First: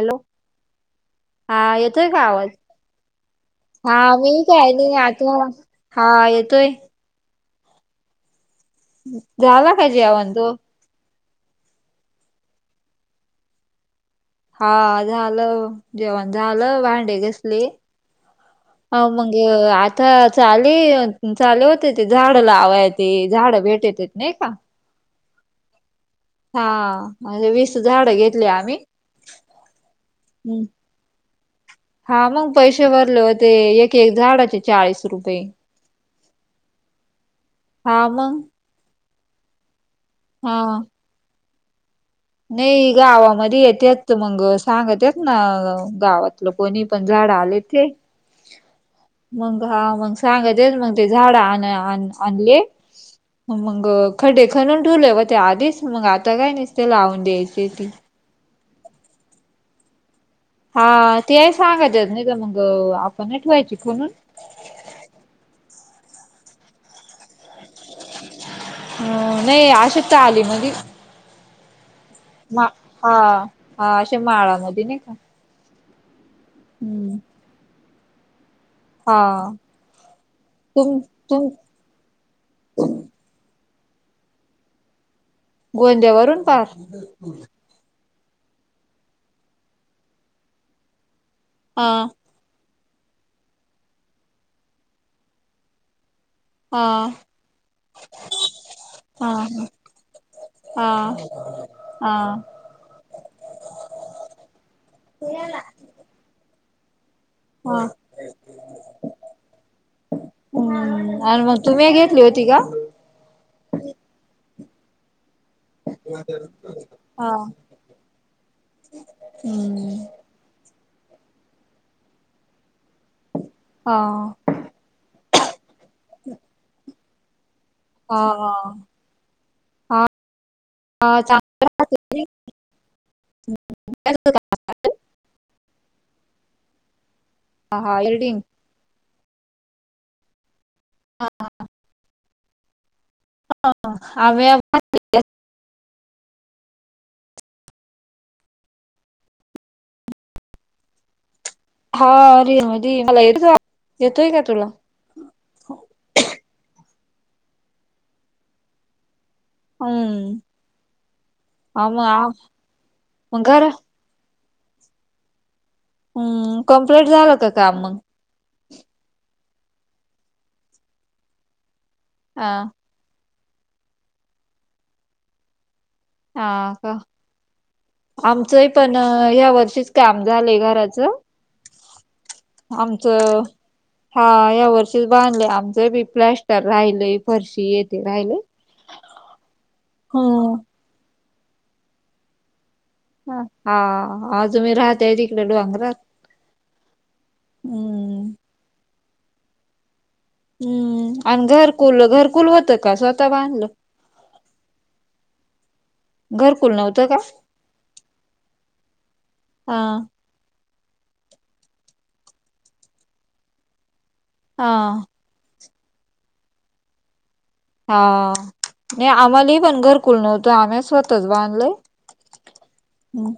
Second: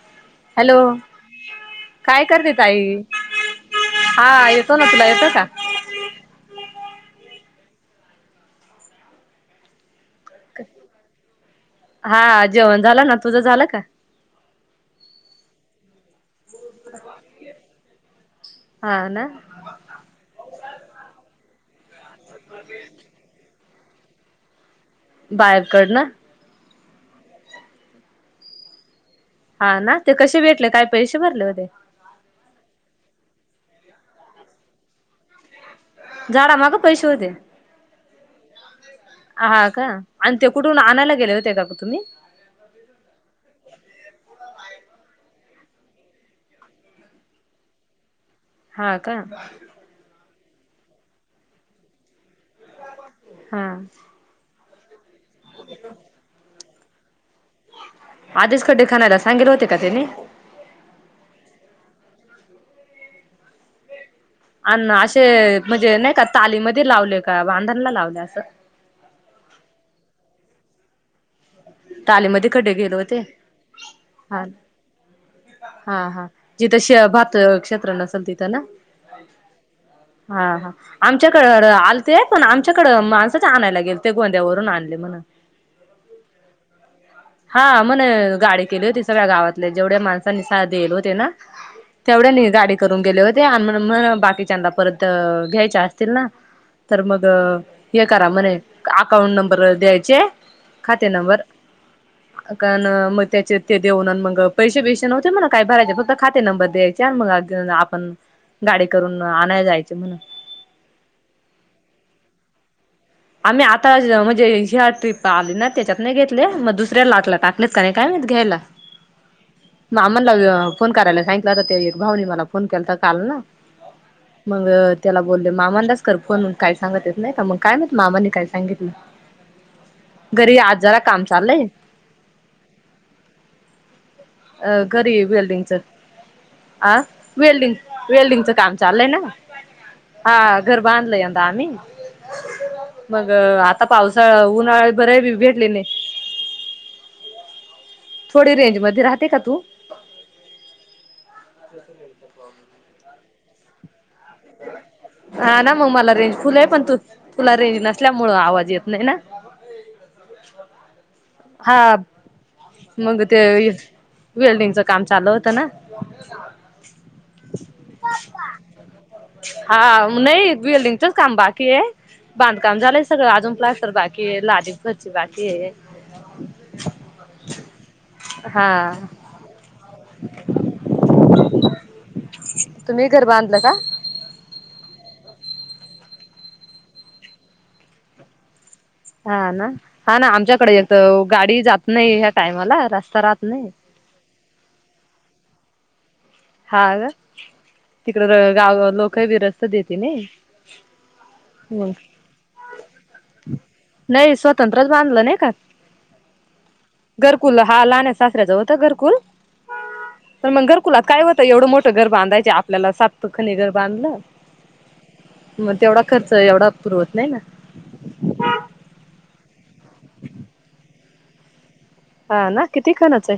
Hello hello हा येतोय का काय आवाज करते ताई? हा मी येतो ना कायनीं तुला येतं आता का हा येतोय जालं का जेवण? हा जेवण झालं ना, तुझं झालं का? हा झालं जेवण झालं, भांडे घसले, हा ना मग आ आता चाली चाले होते ते झाडं लावाय, ते झाडं भेटतेत नाही का बाहेरकड ना? हा म्हनजे वीस झाड घेतली आम्ही. हा ना ते कसे हम्म. भेटले? काय पैसे भरले होते? हा मग पैसे भरले होते, एक एकाय झाडाचे चाळीस रुपये. झाडा माग पैसे होते? हा मग हा का? अंन ते हा कठून आणया गेले होते का तुम्ही? नाही गावामध्ये येत्यात, मग सांगत्यात ना गावात लोक कोणी पण झाडं आले ते हा का? मग हा मग सांगत्यात मग ते झाड आणाया आणले हा मग खड्डे खनून ठेवले व्हते आधीच, मग आता काय नाही नुसते लावून द्यायचे ते आधीच खड्डे खणायला सांगेल होते का तेनी? हा ते सांगत्यात नाही तर मग आपण नाई ठेवायची खणून अन असे म्हणजे नाही का तालीमध्ये लावले का बांधणला लावलं असं? हम नाही अशे ताली मध्ये तालीमध्ये मा खडे घेयल हा होते अशा हा माळामध्ये नाही का हा हा जिथं शुभेच्छा हम्म भात क्षेत्र नसेल तिथं ना? हा हा हा तुम तुम आमच्याकडे आ ते पण आमच्याकडें माणसंच आणायला गेल ते गोंद्यावरून आणले म्हण गोंद्यावरून पार? हा मण गाडी केली होती सगळ्या गावातले जेवढ्या माणसांनीसार होते ना ह तेवढ्यानी गाडी करून गेले होते आणि म बाकीच्याना परत घ्यायच्या असतील ना हा तर मग हे करा म्हणे हा अकाउंट नंबर द्यायचे हा खाते हा नंबर कारण मग त्याचे ते देऊन मग पैसे बेसे नव्हते मणा काय भरायचे फक्त खाते नंबर द्यायचे आणि मग हा आपण गाडी करून आणायला जायच म्हण हम्म आणि मग तुम्ही घेतली होती का आम्ही आता म्हणजे शिया ट्रिप आली ना त्याच्यात नाही घेतले मग दुसऱ्याला हा लाटला टाकलेच का नाही काय घ्यायला. हम्म मामांना फोन करायला सांगितलंता ते एक भाऊनी मला फोन केलत काल ना हां मग त्याला बोलले मामांनाच कर फोन काय सांगत्यात नाही का मग काय माहित हा मामांनी काय सांगितलं? हा घरी आज जरा हा काम चाललंय. चांगला अ घरी वेल्डिंग च अ वेल्डिंग हा इरडिंग वेल्डिंगचं काम चाललंय ना हा घर बांधलय आता आम्ही मग आता पावसाळा आम्ही उन्हाळा बरे भेटले नाही थोडी रेंजमध्ये राहते का तू हारि मोदी मला येत येतोय का तुला हा ना मग मला रेंज फुले आहे पण तू तुला रेंज नसल्यामुळे आवाज येत नाही ना हम्म हा मग ते वेल्डिंगचं काम चालू होतं ना हम्म कम्प्लीट झालं का काम मग हा नाही वेल्डिंगच काम बाकी आहे हा बांधकाम झालंय सगं अजून पालस्टर अस तर बाकी आहे लाजी घरची बाकी आहे हा का आमचंही हा पण ह्या वर्षीच काम झालय घराच तुम्ही घर आमचं बांधलं का हा या्या वर्षीच बांधले आमचं बी प्लॅस्टर राहिलय फरशी येथे राहिलय हा ना हा ना आमच्याकडे य गाडी जात नाही ह्या कायमलास् ह हा आज तुम्ही राहताय तिकडे डोंगरात हा हम्म तिकडे गाव लोक रस्ते देते नाही हम्म आणि हो घरकुल घरकुल होतं का स्वतः बांधलं नाही स्वतंत्रच बांधलं नाही का घरकुल नव्हतं का घरकुल हा लहान सासऱ्याचा होत घरकुल हा तर मग घरकुलात काय होतं एवढं मोठं घर बांधायचे आपल्याला सात खनी घर बांधलं हा मग तेवढा खर्च एवढा पुरवत नाही ना हा नाही आम्हाला पण घरकुल नव्हतं आमही स्वतःच बांधलय हा ना किती खनाच आहे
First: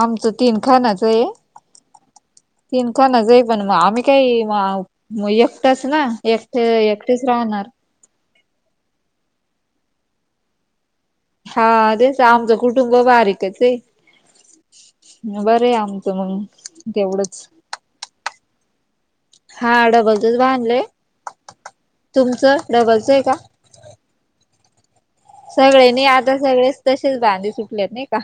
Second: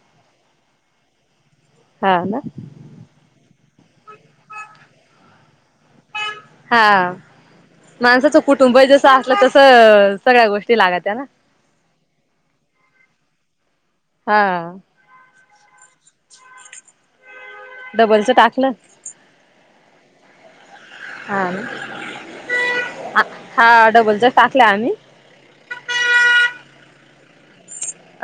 आमचं तीन खानाचं आहे हा ना तिन खणाचं पण मग आम्ही काही एकटच ना एकटे हा एकटेच राहणार माणसाचं कुटुंब जस असलं तस सगळ्या गोष्टी लागत या ना हा तेच आमचं कुटुंब बारीकच आहे हा बरे आमच मग तेवढंच डबलच टाकलं हा डबलचच बांधलंय हा ना तुमचं डबलचं आहे का हा डबलच्या टाकल्या आम्ही सगळेने आता सगळेच तसेच बांध सुट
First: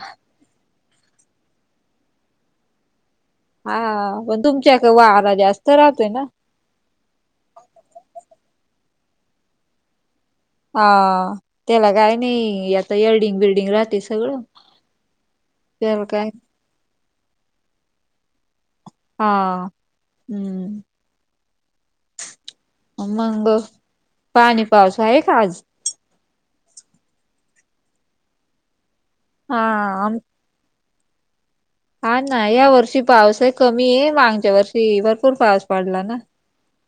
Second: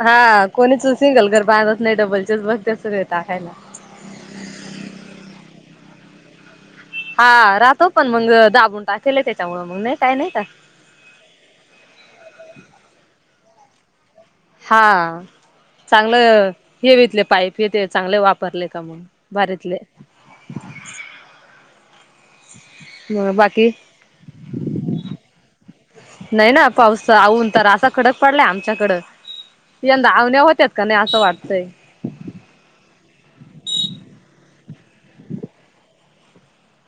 हा कोणी सिंगल च घर बांधत नाही डबल चेच बघतेस येत आखायला हा पण तुमच्या इकडं वारा जास्त राहतोय ना. हा राहतो पण मग दाबून टाकलंय त्यांच्यामुळ मग नाही काय नाही का. हा त्याला काय नाही याता एर्डिंग बिल्डिंग राहते सगळं. हा त्याला काय चांगलं हे बितले पाईप हे ते चांगले वापरले का म्हग हा हम्म मग मंग बाकी पाणी पावस आहे का आज नाही ना पाऊस आऊून तर असा कडक पडलाय आमच्याकडं हा यंदा आम अवण्या होत का नाही असं वाटतंय. हा ना या वर्षी पाऊस आहे कमी आहे मागच्या वर्षी भरपूर पाऊस पडला ना.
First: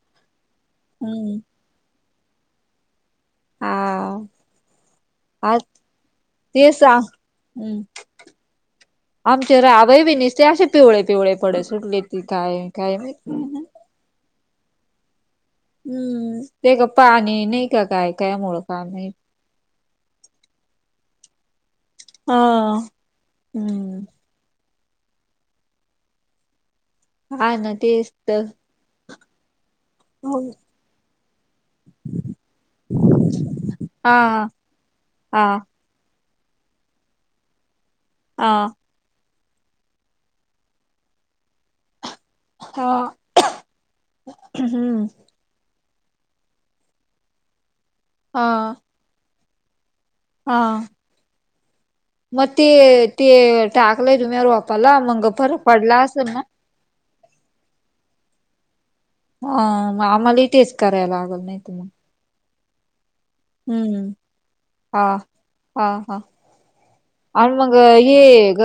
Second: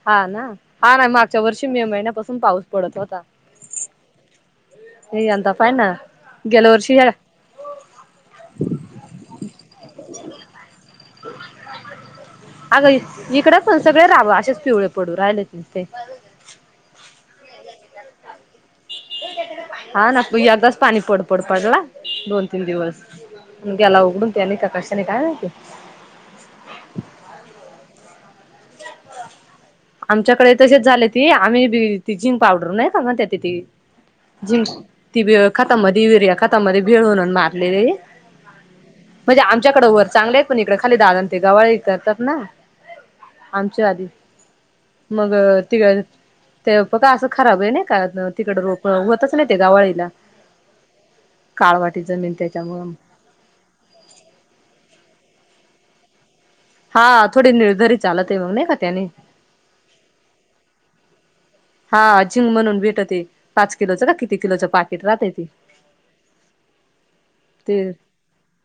हा ना हा नाही हम्म मागच्या वर्षी मे महिन्यापासून पाऊस पडत होता. हा यंदा आ पायना गेल्या ते वर्षी सांग ह्या हम्म आमचे राबईबी निसते अशे पिवळे पिवळे पड सुटली ती काय काय अगं इकडं माहीत. पण सगळे राव अशेच पवळे पडू राहिले. हम्म ते का पाणी नाही का काय कायमुळ का नाही हा ना यंदाच पाणी पड पड पडला. दोन तीन हा दिवस म ग्याला हम्म उघडून त्याने का कशाने काय नाहीती. हा ना तेच तर. हो. आमच्याकडे तसेच झाले ती आम्ही ती झीन पावडर नाही का म्हणत्यातती हा झीन ती हा खतामधी युरिया खत ता मध्ये भेळ म्हणून मारलेली. आ. म्हणजे आमच्याकडें वर चांगले आहेत पण इकडे खाली दादां ते गवाळी करतात ना हा हम्म. म त ब अस खराब आहे का हा तिकड रोप होत ते गवाळीला. हा. काळ वाटीचन. मग ते ते टाकलंय तुम्ही वापाला मंग फर पडला असेल ना. हा थोडी निर्धारित चालत आहे मग नाही का त्याने अ आम्हाला इ तेच करायला लागल नाहीत मग. हा अजिंग म्हणून भेटते. पाच किलोच हम्म का किती किलोचं हा पाकिट राहत ते हा हा आणि मग ते. हे ग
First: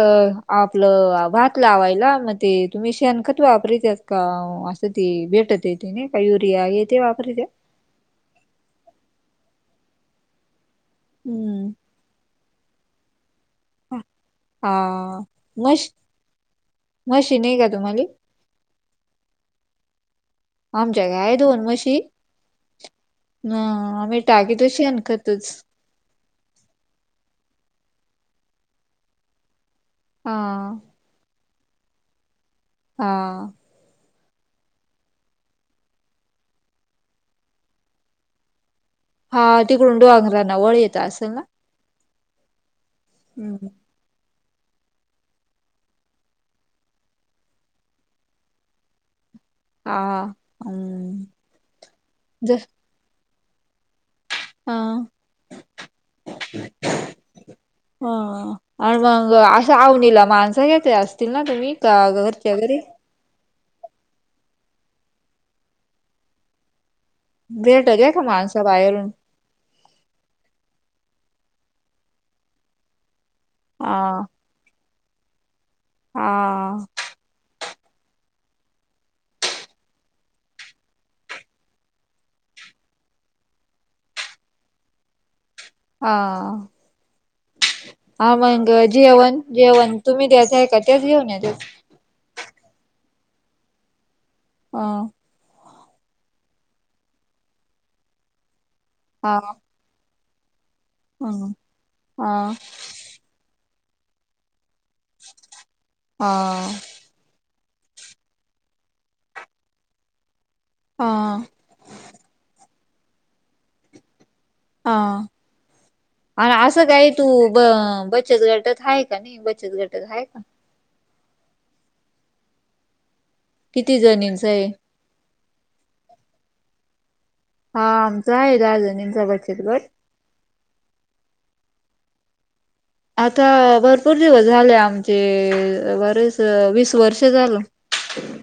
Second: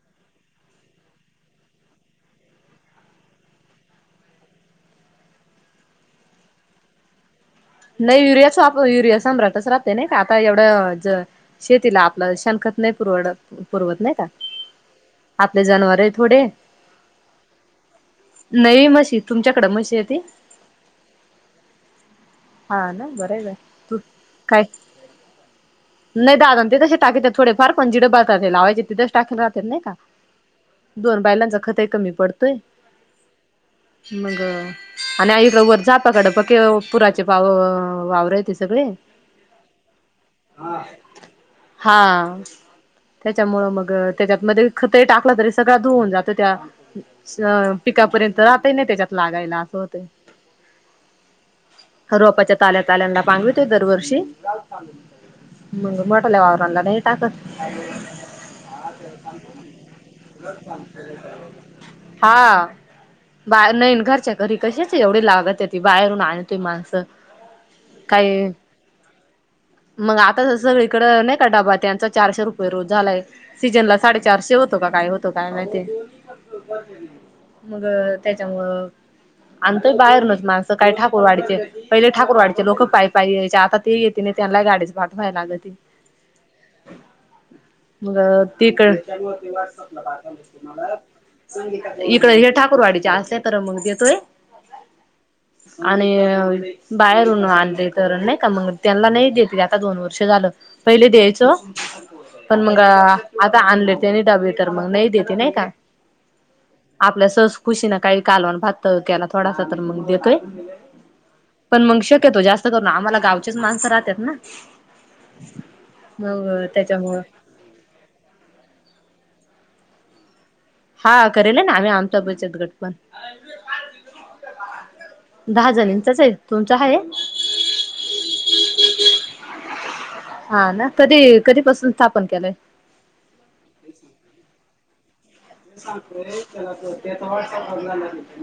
आपलं भात लावायला मग ते तुम्ही शेण खत वापरीत्यात. का असं ती भेटत य त नाही का युरिया य तेे वापरी त्या. नाही युरियाच युरिया सम्राटच राहते नाही का आता एवढं ज हम्म शेतीला आपलं शेणखत नाही पुरवडत. पुरवत नाही का हा आपले मश जनवारे थोडे. म्हशी नाही का तुम्हाले. नई म्हशी तुमच्याकडें म्हशी येती. आमच्या काय दोन म्हशी हा ना बरं बर अ तू आम्ही काय टाकीत शेण खतच. नाही दादा ते तसे टाकतात थोडे फार पण जिड बलतात ते लावायचे त तेथे टाकले राहतात नाही का. हा. दोन पायलांचा खतय कमी पडतोय. हा. मग. आणि आईकड वर झापाकडपा कि पुराचे पाव वावर येत सगळे. हा तिकडून [unintelligible] येत असेल ना हा हम्म त्याच्यामुळं मग त्या त्यातमध्ये ते टाकलं तरी सगळ्या धुऊन जातं त्या अ पिकापर्यंत राहतय नाही त्याच्यात लागायला हो हा हम्म हर आपच्या जस ताल्यात ल्यांदा पांगवितोय दरवर्षी मग मोठल्या वावरांला नाही टाकत. ह आणि मग असा आवणीला माणसं घेत असत. तील ना तुम्ही का घरच्या हा घरी. बा नईन घरच्या घरी कशाच एवढी लागत आहे ती बाहेरून आणतोय माणसं. भेट घ्या का काही माणसा बायलून मग आता सगळीकडं नाही का डबा त्यांचा चारशे रुपये रोज झालाय सीजन ला हा साडेचारशे होतो का काय होतो काय नाही ते हा मग त्याच्यामुळं आण त बाहेर नत माणसं काय ठाकूर वाढचे पहिले ठाकूरवाडीचे लोक पाय पाय यायचे आता ते येते नाही त्यांना गाडीच पाठवाय लाग त हा मग हा तिकडेांग जेवण जेवण तुम्ही द्यायचं आहे का त्याच घेऊन येतात इकड हे ठाकूरवाडीच्या असल्याय तर मग देतोय ह आणि बाहेरून आणली तर नाही का मंग त्यांना नाही हा देते आता दोन वर्ष झालं पहिले हा द्यायचं पण मग आता आणले त्यानी डाबे तर मग नाही देते नाही का ह आपल्या सहस खुशी ना काही कालवण भातत त्याला थोडासा तर मग देतोय हा पण मग शक्यतो जास्त करून ना आम्हाला गावचेच माणसं राहतात हना हा आणि असं काही त्याच्यामुळं तू ब बचत गटात आहे का नाही बचत गटात आहे का हा करेल ना आम्ही आमचा बचत गट पण किती जणींचा आहे दहा जणचाच आहे तुमच आहे हा आमचा आहे राजनीचा बचत गड हा ना कधी कधीपसून स्थापन केलंय आता भरपूर दिवस झाले आमचे बरेच वीस वर्ष झालं.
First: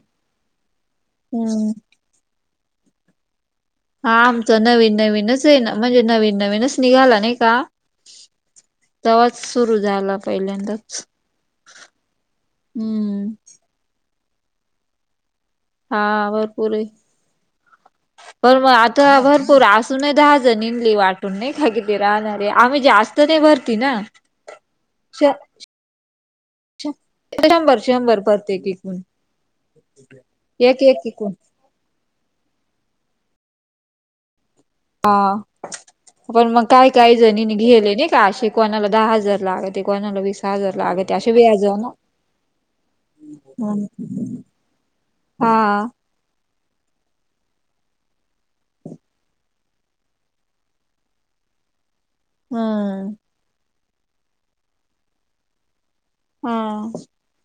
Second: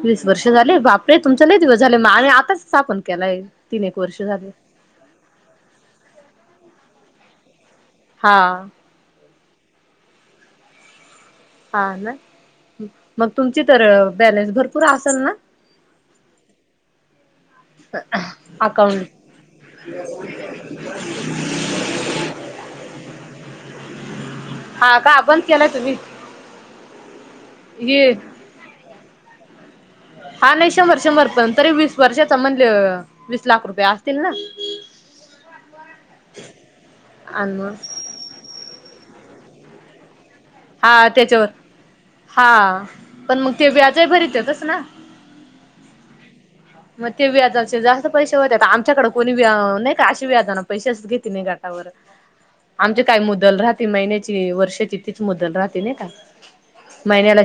वीस वर्ष झाले बापरे तुमचा नाही हम्म दिवस आणि आताच स्ा आपण केलाय तीन एक हा वर्ष झाले आमचं नवीन नवीनच आहे ना म्हणजे नवीन नवीनच निघाला नाही का हा जवाज सुरू झाला पहिल्यांदाच हा ना मग हम्म तुमची तर बॅलेन्स भरपूर असेल ना हा भरपूर आहे पण मग आता अकाउंट भरपूर असून दहा नमली वाटून नाही खा कि ते राहणारे आम्ही जास्त ते भरती ना हा का श बंद केलाय तुम्ही शंभर हे शंभर पररते एकूण- हा नाही एक एक शंभर्षभर एकूण प तरी वीस वर्षाचा म्हणले वीस लाख रुपये असतील ना. हा पण मग काय काय आणि जणीने मग घेले नाही. कश आहे कोणाला दहा हजार लागत कोणाला वीस काजरलाग हा ते अश त्याच्यावर वेयाजव ना. हा पण मग ते व्याजही भरीत येतच ना हा. मग ते व्या जाचे जास्त पैसे होतात आमच्याकडे कोणी व्या नाही. काता पैसे घेत नाहीटावर आम हम्म काय मु दल राहाती महिन्याची वर्षाची तीच मुदल राह नाही का? हा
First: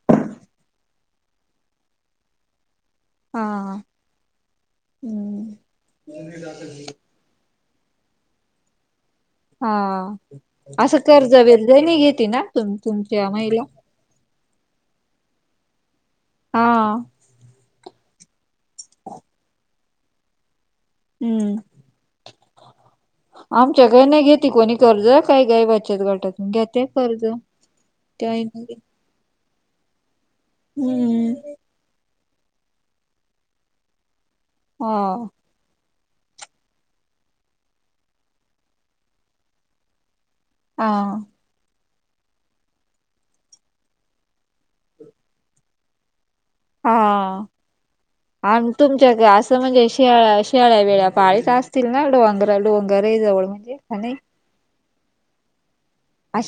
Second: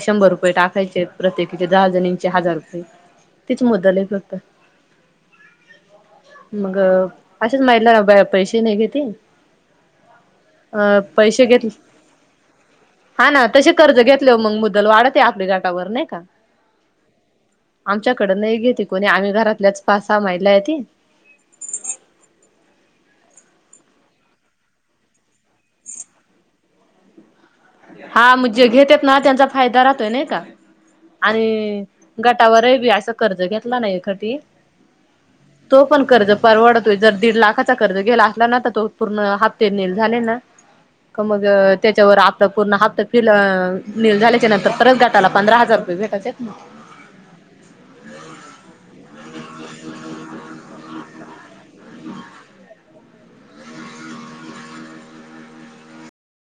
शंभर रुपये टाकायचे प्रत्येकीचे दहा जणीचे हजार रुपये तच मदल आहे हम् अेच माहिला पैसे नाही घेतती हा असं कर्ज पैसे वर्ज घेतले नाही घेते ना त तुमच्या हा ना महिला. तसे कर्ज घेतले मग मुदल वाढत आपल्या घटावर नाही का? हा. आमच्याकड नाही घेते कोणी आम्ही घरातल्याच पाच सहा महिला आहे ती. हम्म. आमच्याकडे नाही घेते कोणी कर्ज. काय काय बचत गाटातून घेतात कर्ज. त्या हा म्हणजे घेत्यात ना त्यांचा फायदा राहतोय नाही का? हम्म. आणि गटावरही बी असं कर्ज घेतला नाही कधी. हा. तो पण कर्ज परवडतोय जर दीड लाखाचा कर्ज गेला असला ना तर तो पूर्ण हफ्ते नील झाले ना का हा मग त्याच्यावर आ पूर्ण हप्त फिल नील झाल्याच्या नंतर परत गटाला पंधरा हजार रुपये भेटायचे ना. हा. [inaudible] आणि मग तुमच्या असं म्हणजे शिया्या शिळ्या वेळ्या पाळी तर असतील ना डोंगरा डोंगरही जवळ म्हणजे [inaudible] अशा